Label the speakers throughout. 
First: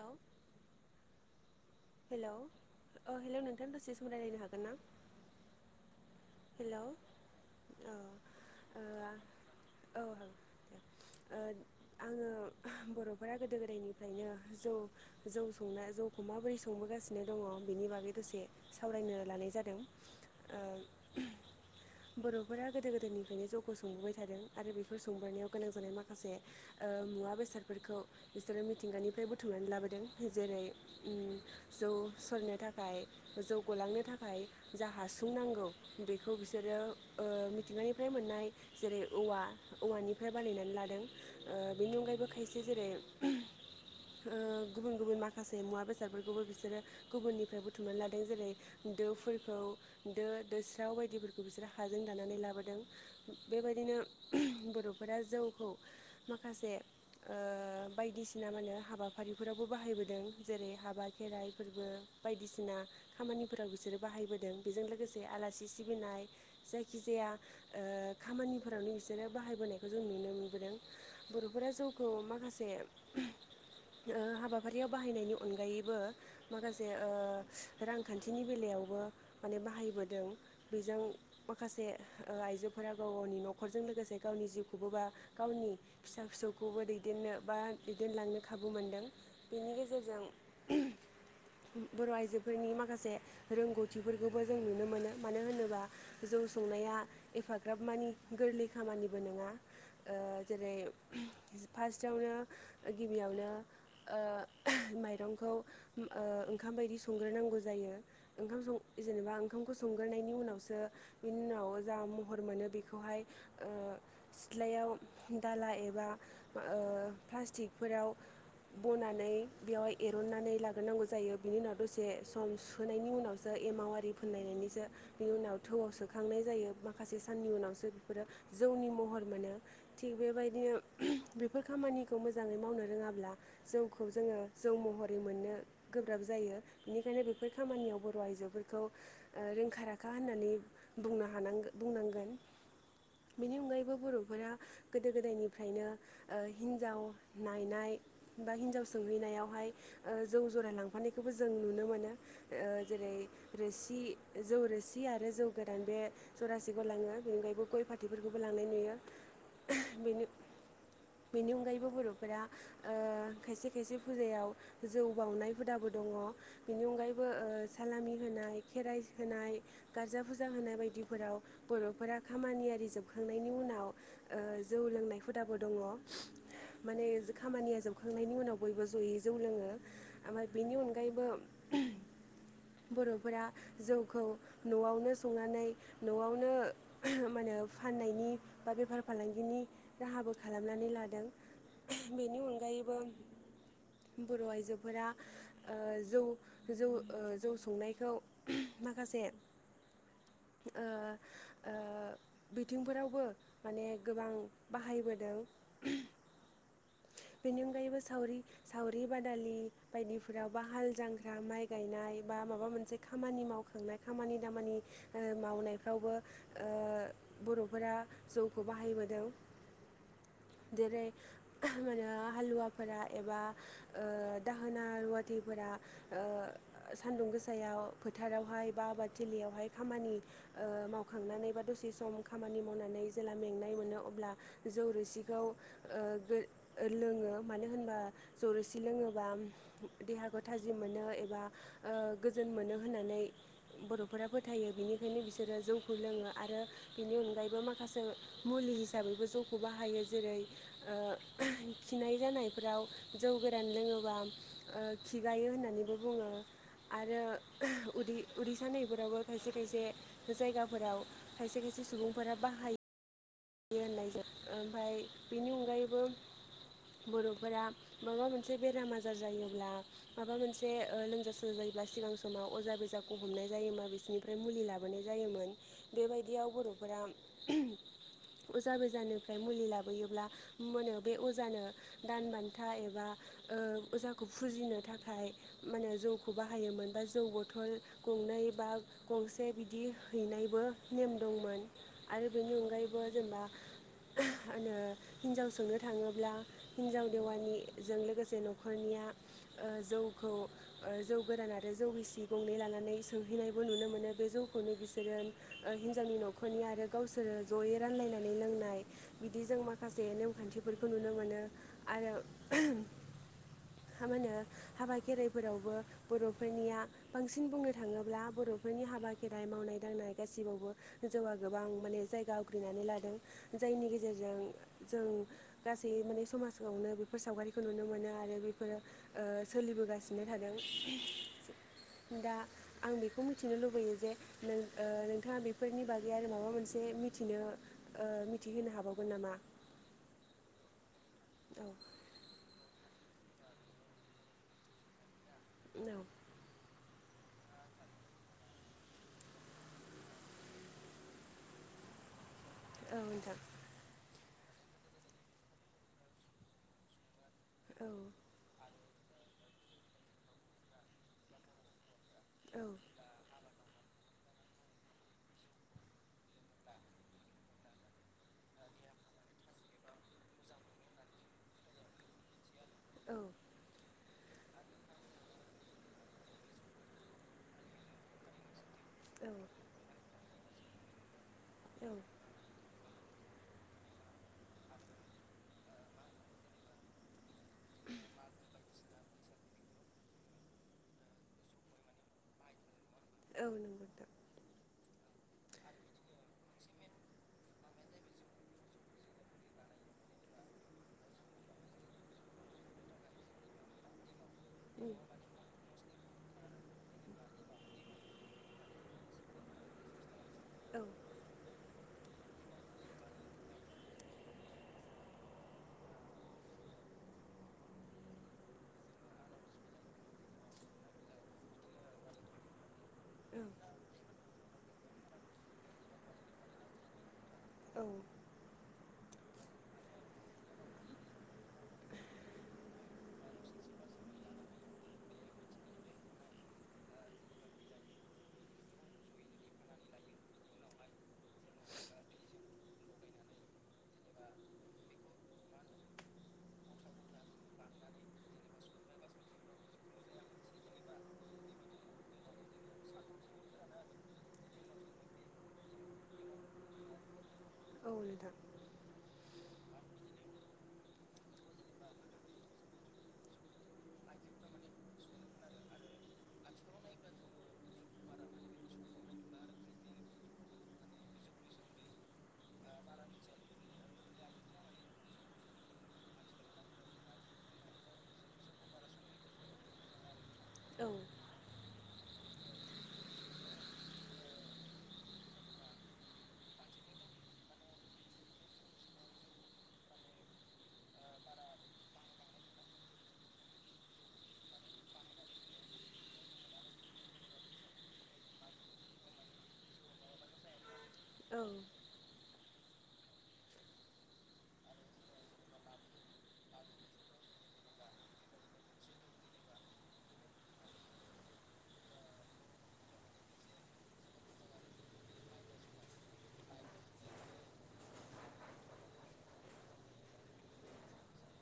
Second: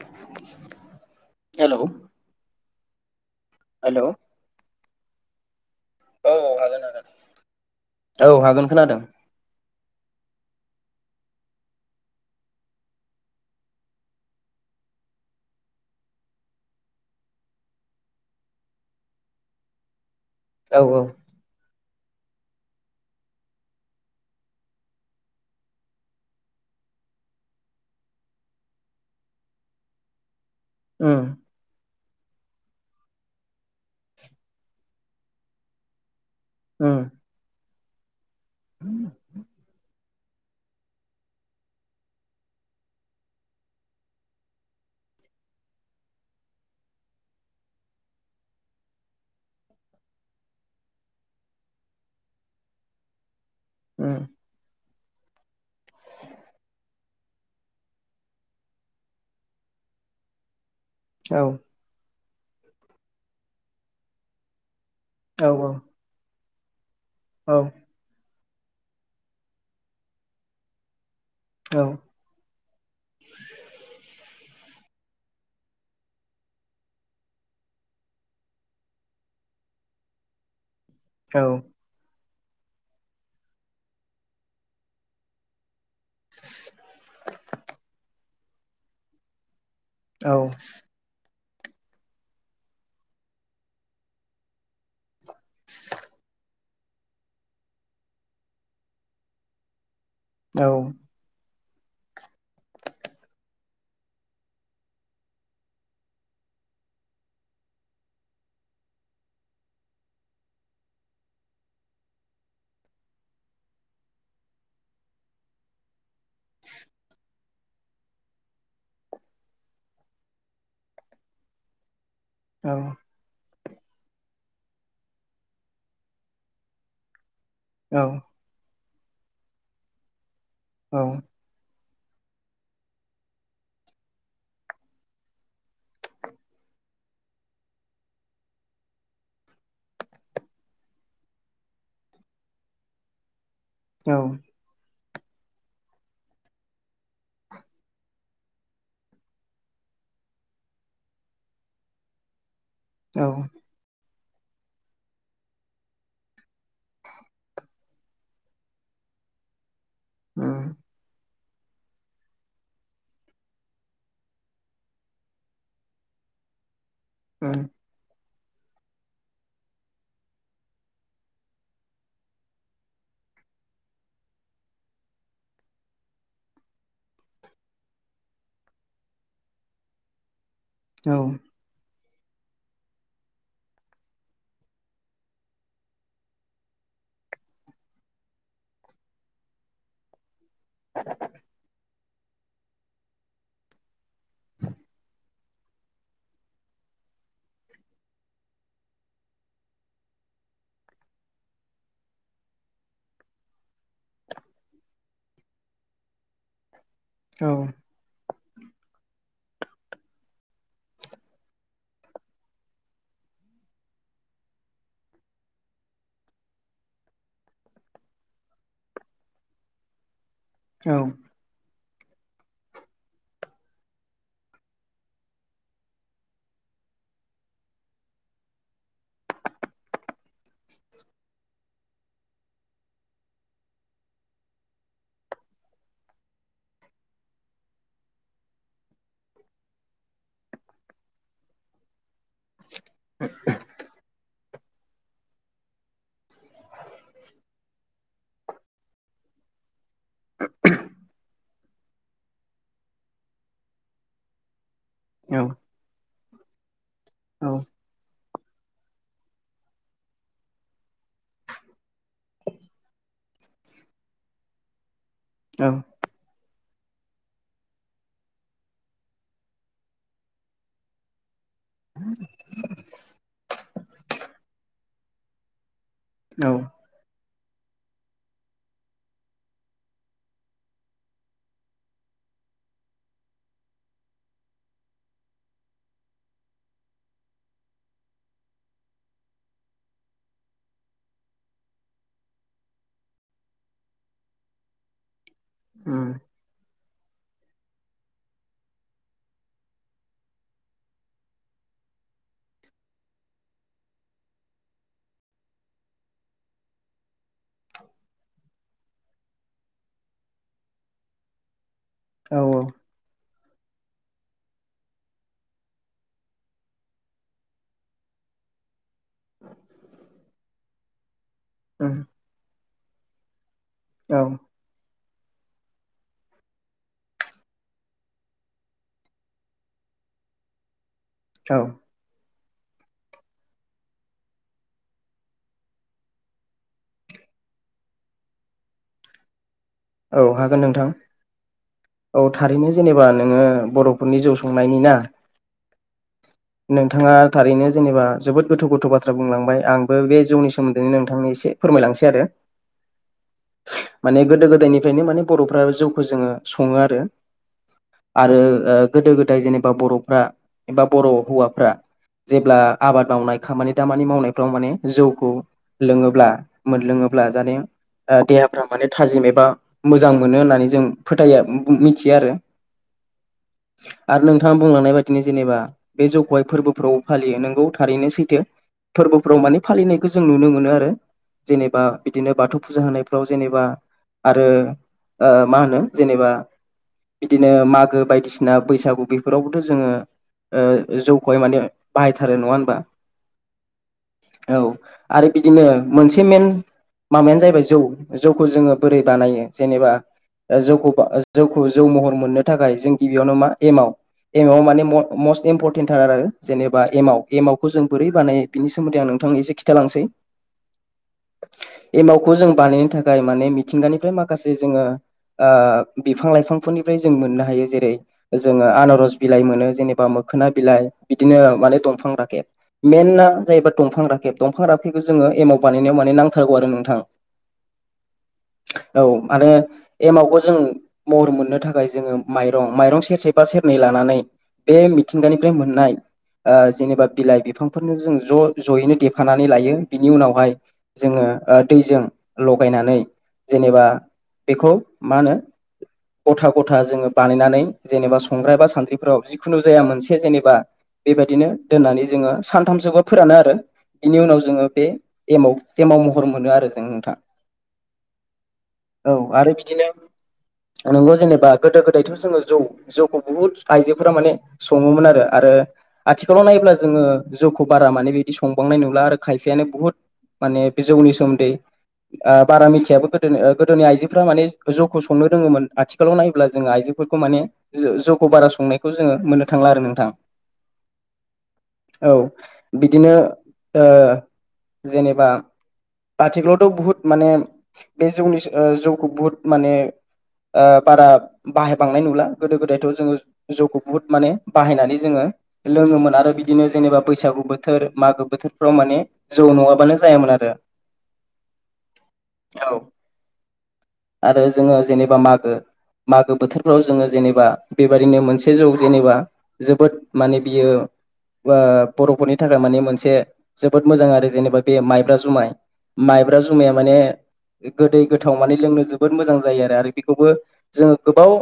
Speaker 1: Hello
Speaker 2: hello
Speaker 1: hello अ hello नोंथां दसे
Speaker 2: हेलौ
Speaker 1: सम रायज्लायनो हागोनना
Speaker 2: औ औ हागोन हागोन औ हागोन खोनादों
Speaker 1: औ ओ आङो बर'फोरा गोदो गोदायनिफ्रायनो जौ जौ संनाय जौखौ माबोरै संबोगासिनो दङ बेनि बागै दसे सावरायनो लानाय जादों ओ
Speaker 2: औ औ
Speaker 1: बर'फोरा गोदो गोदायनिफ्रायनो जौखौ संबोबाय थादों आरो बेफोर संबोनायाव गोनां जानाय माखासे ओ मुवा बेसादफोरखौ बिसोरो मिथिंगानिफ्राय बुथुमनानै लाबोदों जेरै
Speaker 2: उम
Speaker 1: जौ सरनो थाखाय जौ गलांनो थाखाय जा हासुं नांगौ बे खौ
Speaker 2: उम
Speaker 1: बिसोरो मिथिंगानिफ्राय मोननाय जेरै औवा औवानि निफ्राय बानायनानै लादों बेनि अनगायैबो खायसे जेरै ओ गुबुन गुबुन माखासे मुवा बेसादफोरखौबो बिसोरो गुबुननिफ्राय बुथुमनानै लादों जेरै दोफोरखौ दो दोस्राव बायदिफोरखौ बिसोरो हाजों दानानै लाबोदों बेबायदिनो
Speaker 2: उम
Speaker 1: बर' फोरा जौखौ माखासे बायदिसिना माहोनो हाबाफारिफोरावबो बाहायबोदों जेरै हाबा
Speaker 2: औ
Speaker 1: खेराइ फोरबो बायदिसिना खामानिफोराव बिसोरो बाहायबोदों बेजों लोगोसे
Speaker 2: औ
Speaker 1: आलासि सिबिनाय जायखिजाया
Speaker 2: औ
Speaker 1: खामानिफोरावनो बिसोरो बाहायबोनायखौ जों नुनो मोनबोदों बर'फोरा
Speaker 2: औ
Speaker 1: जौखौ माखासे ओ हाबा फारियाव बाहायनायनि अनगायैबो माखासे ओ रांखान्थिनि बेलायावबो माने बाहायबो दों बेजों
Speaker 2: औ
Speaker 1: माखासे आइजोफोरा गाव गावनि न'खरजों लोगोसे गावनि जिउखौबो बा गावनि फिसा फिसौखौबो दैदेननो बा दैदेनलांनो खाबु मोनदों बेनि गेजेरजों बर' आइजोफोरनि माखासे रोंगौथिफोरखौबो जों नुनो मोनो मानो होनोबा जौ संनाया एफाग्राब मानि गोरलै खामानिबो नङा ओ
Speaker 2: औ
Speaker 1: जेरै फार्स्टआवनो गिबियावनोओ माइरंखौ ओ ओंखाम बायदि संग्रोनांगौ जायो ओंखाम सं जेनेबा ओंखाम खौ संग्रोनायनि उनावसो बिनि उनाव जा महर मोनो बेखौहाय ओ सिथ्लायाव बेयाव दालाइ एबा ओ प्लास्टिकफोराव बनानै बेवहाय एरननानै लाग्रोनांगौ जायो बिनि उनाव दसे सम
Speaker 2: उम औ
Speaker 1: सुनायनि उनावसो एमावरि फोननाय बेनि सो उनाव थोवाव सोखांनाय जायो माखासे साननि उनावसो
Speaker 2: औ
Speaker 1: बेफोरो जौनि म हर मोनो थिग बेबायदिनो
Speaker 2: औ
Speaker 1: बेफोर खामानि खौ मोजाङै मावनो रोङाब्ला जौखौ जोङो जौ महरै मोननो गोब्राब जायो बेनि माने बेफोर खामानियाव बर' आइजोफोरखौ रोंखा राखा होननानै बुंनो हानांगो बुंनांगोन बेनि अनगायैबो
Speaker 2: औ
Speaker 1: बर'फोरा गोदो गोदायनिफ्रायनो ओ हिन्जाव नायनाय बा हिन्जाव सोंहैनायावहाय जौ जरायलांफानायखौबो जों नुनो मोनो जेरै रोसि जौ रोसि आरो जौ गोदान बे जौरासिखौ लाङो बेनिगायबो गय फाथैफोरखौबो लांनाय नुयो बेनि
Speaker 2: ओ
Speaker 1: बेनि अनगायैबो बर'फोरा खायसे खायसे फुजायाव जौ बाउनाय हुदाबो दङ बेनि अनगायैबो
Speaker 2: औ
Speaker 1: ओ सालामि होनाय खेराइ होनाय गारजा फुजा होनाय बायदिफोराव बर'फोरा खामानियि जोबखांनायनि उनाव जौ लोंनाय हुदाबो दङ माने खामानिया जोबखांनायनि उनाव बयबो जयै जौ लोङो ओमफ्राय बेनि अनगायैबो बर'फोरा जौखौ न'आवनो संनानै न'आवनो मा होने फाननायनि ब बेफार फालांगिनि राहाबो खालामनानै लादों बेनि अनगायैबो बर' आइजोफोरा जौ जौ जौ संनायखौ माखासे बिथिंफोरावबो माने गोबां बाहायबोदों बेनि अनगायैबो सावरि सावरि बाद दालि बायदि हाल जांख्रा माइ गायनाय बा मोन खामानि मावखांनाय खामानि दामानि मावनायफ्रावबो बर'फोरा ज बेरै हालुव हवाफोरा एबा दाहोना रुवाथिफोरा सान्दुं गोसायाव फोथारावहाय बा आबादथिलियावहाय खामानि मावखांनानै बा दसे सम खामानि मावनानै जे मेंनाय मोनो अब्ला जौ रोसिखौ लोङो मानो होनबा जरैसि लोङोबा देहाखौ थाजिम मोनो एबा गोजोन मोनो होननानै बर' फोर फोथायो बिनिखायनो बिसोरो जौखौ लोङो आरो बिनि अनगायैबो माखासे मुलि हिसाबै बे जौखौ बाहायो हायो जेरै खिनाय जानायफोराव जौ गोरान लोङोबा खिगायो होननानैबो बुङो आरो उदै उदिसा नैफोरावबो खायसे खायसे जायगाफोराव खायसे खायसे सुबुंफोरा बाहायो बि होननाय जायो ओमफ्राय बेनि अनगायैबो बर'फोरा माबा मोनसे बेराम आजार जायोब्ला माबा मोनसे लोमजा ज जायोब्ला सिगां समाव अजा बेजाखौ हमनाय जायोबा बिसोरनिफ्राय मुलि लाबोनाय जायोमोन बेबायदियाव बर'फोरा अजा बेजाननिफ्राय मुलि लाबोयोब्ला मोनो बे अजानो दान बान्था एबा अजाखौ फुजिनो थाखाय माने जौखौ बाहायोमोन बा जौ बथल गं बा गंसे बिदि हैनायबो ने दंमोन आरो बिनि अनायैबो जेनेबा आ होनो हिनजाव सोंनो थाङोब्ला हिनजाव देवानिजों लोगोसे न'खरनिया जौखौ जौ गोरान आरो जौ गिसि गंनै लानानै सोंहैनायबो नुनो मोनो बे जौखौनो बिसोरो ओ हिनजावनि न'खरनि आ आरो गावसोरो जयै रानलायनानै लोंनाय बिदि जों माखासे नेमखान्थिफोरखौ नुनो मोनो आरो म मा होनो हाबा खेराइफोरावबो बर'फोरनिया बांसिन बुंनो थाङोब्ला बर'फोरनि हाबा हाबा खेराइ मावनाय दांनाय गासिबावबो जौ गोबां माने
Speaker 2: औ
Speaker 1: जायगा आवग्रिनानै लादों जायनि गेजेरजों जों गासै माने समाजावनो बेफोर सावगारिखौ नुनो मोनो आरो बेफोरो सोलिबोगासिनो थादों
Speaker 2: औ
Speaker 1: दा आं बेखौ मिथिनो लुुबैयो जे नोंथाङा बेफोरनि बागै आरो माबा मोनसे मिथिनो मिथिहोनो हाबावगोन नामा
Speaker 2: औ हागोन नोंथां
Speaker 1: औ
Speaker 2: औ थारैनो जेनेबा नोङो बर'फोरनि जौ संनायनि ना
Speaker 1: औ
Speaker 2: नोंथाङा थारैनो जेनेबा जोबोद गोथौ गोथौ बाथ्रा बुंलांबाय आंबो बे जौनि सोमोन्दैनो नोंथांनि एसे फोर फोरमायलांसै आरो
Speaker 1: औ नोंथां
Speaker 2: माने गोदो गोदायनिफ्रायनो माने बर'फ्रा जौखौ जोङो सङो आरो
Speaker 1: औ
Speaker 2: आरो गोदो गोदाय जेनेबा बर'फ्रा एबा बर' हौवाफ्रा जेब्ला
Speaker 1: औ
Speaker 2: आबाद मावनाय खामानि दामानि मावनायफ्राव माने जौखौ लोङोब्ला मोनलोङोब्ला जाने देहाफ्रा माने थाजिम एबा मोजां मोनो होननानै जों फोथाया मोनथियो आरो
Speaker 1: औ
Speaker 2: आरो नोंथाङा बुंलांनाय बायदिनो जेनेबा बे जौखहाय फोरबोफ्राव फालियो नोंगौ थारैनो सैथो।
Speaker 1: औ
Speaker 2: फोरबोफोराव माने फालिनायखौ जों नुनो मोनो आरो
Speaker 1: औ
Speaker 2: जेनेबा बिदिनो बाथौ फुजा होनाय फ्राव जेनेबा आरो मा होनो जेनेबा बिदिनो मागो बायदिसिना बैसागु बेफोरावबोथ' जोङो ओ जौखौहाय माने बाहायथारो नङा हबा?
Speaker 1: औ नंगौदा
Speaker 2: आरो बिदिनो मोनसे मेन माबायानो जाहैबाय जौ जौखौ जोङो बोरै बानायो। जेनेबा ओ जौखौ जौखौ जौ महर मोननो थाखाय जों गिबियावनो मा एमाव एमाव माने
Speaker 1: उम
Speaker 2: म' मस्ट इम्परट थार आरो जेनेबा एमाव एमाव खौ जों बोरै बानायो बिनि सोमोन्दै आं नोंथां एसे खिन्थालांसै।
Speaker 1: औ
Speaker 2: एमावखौ जों बानायनो थाखाय माने मिथिंगानिफ्राय माखासे जोङो बिफां लाइफांफोरनिफ्राय जों मोननो हायो जेरै जोङो ओ आनारस बिलाइ मोनो जेनेबा मो खोना बिलाइ बिदिनो माने दंफां राखेब मेना जाहैबा दंफां राखेब दंफां राफेखौ जोङो ओ एमाव बानायनायाव माने नांथारगौ आरो नोंथां
Speaker 1: औ
Speaker 2: औ माने एमावखौ जों महर मोननो थाखाय जोङो माइरं माइरं सेरसेबा सेरनै लानो नानै बे मिथिंगानिफ्राय मोननाय ओ जेनेबा बिलाइ बिफांफोरनो जों ज' ज'यैनो देफानानै लायो बिनि उनावहाय जोङो ओ दैजों लगायनानै जेनेबा बेखौ मा होनो गथा गथा जोङो बानायनानै जेनेबा संग्राय बा सान्द्रिफोराव जिखुनु जाया मोनसे जेनेबा बेबायदिनो दोननानै जोङो सानथामसोबो फोरानो आरो। बिनि उनाव जोङो बे एमाव एमाव महर मोनो आरो जों नोंथां
Speaker 1: औ नोंथां
Speaker 2: औ आरो बिदिनो नोंगौ जेनेबा गोदो गोदायथ' जोङो जौ जौखौ बुहुद आइजोफोरा माने सङोमोन आरो आरो आथिखालाव नायब्ला जोङो जौखौ बारा माने बिदि संबांनाय नुला आरो खायफायानो बुहुत माने जौनि सोमोन्दै बारा मिथियाबो गोदोनि ओ गोदोनि आयजोफ्रा माने जौखौ संनो रोङोमोन आथिखालाव नायोब्ला जों आयजोफोरखौ माने खौ बारा संनायखौ जोङो मोननो थांला आरो नोंथां।
Speaker 1: औ
Speaker 2: औ बिदिनो ओ जेनेबा आथिखालावथ' बुहुत माने बे ओ‌ जौनि जौखौ बुहुद माने ओ बारा बाहायबांनाय नुला गोदो गोदायथ' जोङो जौखौ बुहुद माने बाहायनानै जोङो लोङोमोन आरो बिदिनो जेनेबा बैसागु बोथोर मागो बोथोरफ्राव माने जौ नङाबानो जायामोन। आरो
Speaker 1: औ
Speaker 2: औ आरो जोङो जेनेबा मागो मागो बोथोरफ्राव जोङो जेनेबा बेबदििनो मोनसे जौ जेनेबा जोबोद माने बियो बर'फोरनि थाखाय माने मोनसे जोबोद मोजां आरो जेनेबा बे माइब्रा जुमाय माइब्रा जुमाया माने गोदै गोथाव माने लोंनो जोबोद मोजां जायो आरो आरो बेखौबो जोङो गोबाव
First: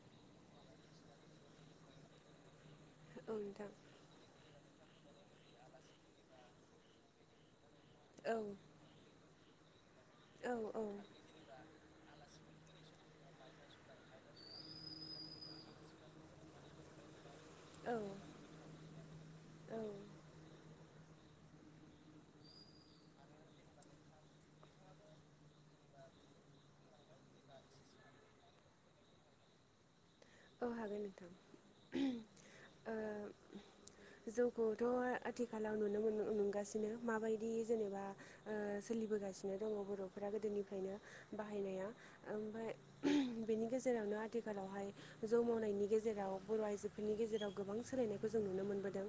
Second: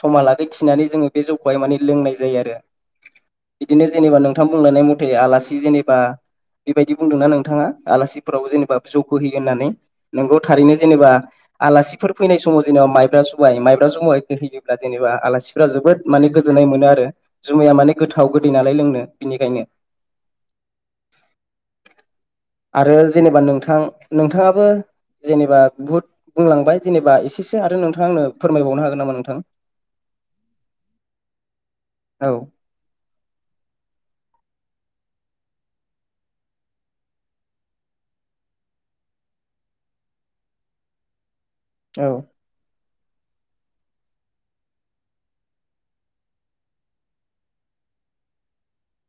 Speaker 2: समा लागै थिनानै जोङो बे जौखौहाय माने लोंनाय जायो आरो
Speaker 1: औ नोंथां
Speaker 2: बिदिनो जेनेबा नोंथां बुंलांनाय मथे आलासि जेनेबा बेबायदि बुंदोंना नोंथाङा
Speaker 1: औ
Speaker 2: आलासिफोराव जेनेबा जौखौ हो नानै नंगौ
Speaker 1: औ
Speaker 2: थारैनो जेनेबा आलासि फोर फैनाय समाव जेनेबा माइब्रा जुमाइ माइब्रा जुमाय होयोब्ला जेनेबा आलासिफोरा जोबोद माने गोजोन्नाय मोनो आरो जुमाया
Speaker 1: औ
Speaker 2: माने गोथाव गोदै नालाय लोंनो बिनिखायनो आरो जेनेबा नोंथां नोंथाङाबो जेनेबा बुहुद बुंलांबाय जेनेबा एसेसो आरो नोंथाङा आंनो फोरमायबावनो हागोन नामा नोंथां
Speaker 1: औ हागोन नोंथां
Speaker 2: औ
Speaker 1: जौ खौथ' आथिखालाव नुनो मोन नुगासिनो माबायदि जेनेबा सोलिबोगासिनो दङ बर'फोरा गोदोनिफ्रायनो बाहायनाया
Speaker 2: औ
Speaker 1: ओमफ्राय बेनि गेजेरावनो आथिखालावहाय जौ मावनायनि गेजेराव बर' आइजोफोरनि गेजेराव गोबां सोलायनायखौ जों नुनो मोनबोदों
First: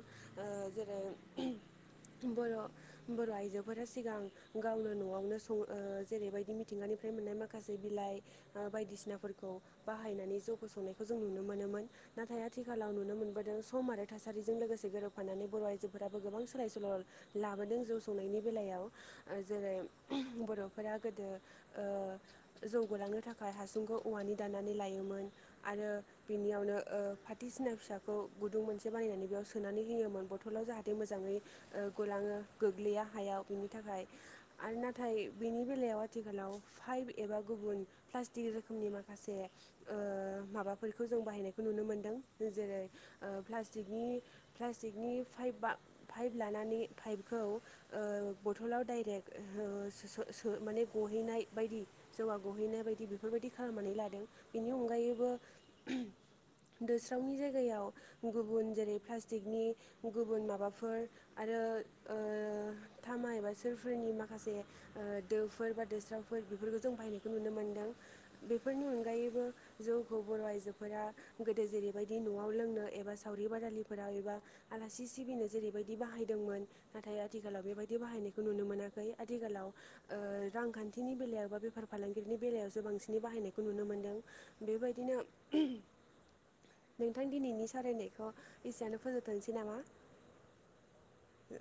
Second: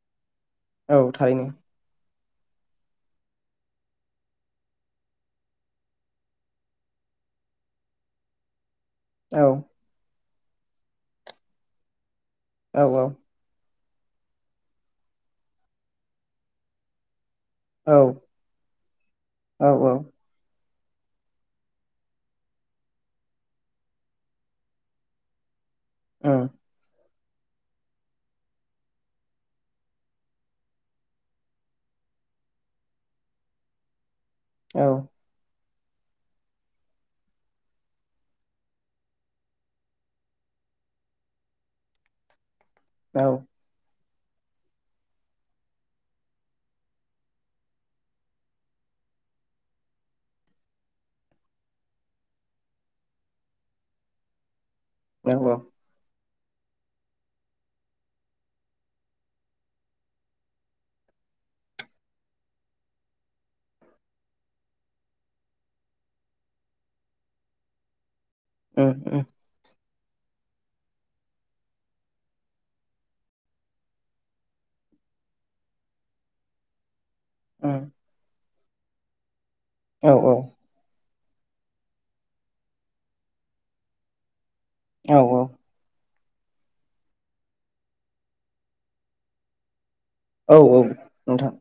Speaker 1: जेरै
Speaker 2: औ थारैनो
Speaker 1: बर' बर' आइजोफोरा सिगां गावनो न'आवनो सं जेरैबायदि मिथिंगानि ओमफ्राय मोननाय माखासे बिलाइ
Speaker 2: औ
Speaker 1: बायदिसिनाफोरखौ बाहायनानै जौ फसंनायखौ जों नुनो मोनोमोन नाथाय
Speaker 2: औ
Speaker 1: आथिखालाव नुनो मोनबोदों खौ आरो थासारिजों लोगोसे गोरोबफानानै बर' आइजोफोराबो गोबां सोलाय सोल' लाबोदों जौ
Speaker 2: औ
Speaker 1: संनायनि बेलायाव
Speaker 2: औ
Speaker 1: जेरै बर' फोर गोदो जौगालांनो थाखाय हासुंखौ औवानि दाननानै लायोमोन आरो
Speaker 2: उम
Speaker 1: बिनियावनो सिना फिसाखौ गुदुं मोनसे बानायनानै बेयाव सोनानै होयोमोन बथलाव जाहाथे मोजाङै गुलाङो गोग्लैया हायाव बिनि थाखाय आरो
Speaker 2: औ
Speaker 1: नाथाय बिनि बे बेलायाव आथिखालाव फाइभ एबा गुबुन प्लास्टिक रोखोमनि माखासे माबाफोरखौ जों बाहायनायखौ नुनो मोनदों जेरै
Speaker 2: औ
Speaker 1: प्लास्टिकनि प्लास्टिकनि पाइप पाइप लानानै पाइपखौ बथलाव डाइरेक्ट माने गहैनाय बायदि जौवा गहैनाय बायदि बेफोरबायदि खालामनानै लादों बिनि अनगायैबो
Speaker 2: अ
Speaker 1: [inaudible] दोस्रावनि जायगायाव गुबुन जेरै प्लास्टिकनि गुबुन माबाफोर आरो थामा एबा सोरफोरनि माखासे दोफोर बा दोस्रावफोर बेफोर बे जों बायनायखौ नुनो मोन्दों बेफोरनि
Speaker 2: उम उम
Speaker 1: अनगायैबो जौ खौ बर' आइजोफोरा गोदो जेरैबायदि न'आव लोंनो एबा सावरि बादालिफोराव एबा आलासि सिबिनो जेरैबायदि बाहायदोंमोन नाथाय आथिखालाव
Speaker 2: उम
Speaker 1: बेबायदि बाहायनायखौ नुनो मोनाखै आथिखालाव
Speaker 2: औ
Speaker 1: रांखान्थि नि बेलायावबो बेफार फालांगिनि बेलायाव बांसिन बायनायखौनो मोनदों बे बिदिनो
Speaker 2: औ
Speaker 1: नोंथां दिनैनि सावरायनायखौ एसेयावनो फोजोबथ'सै नामा
Speaker 2: औ औ नोंथां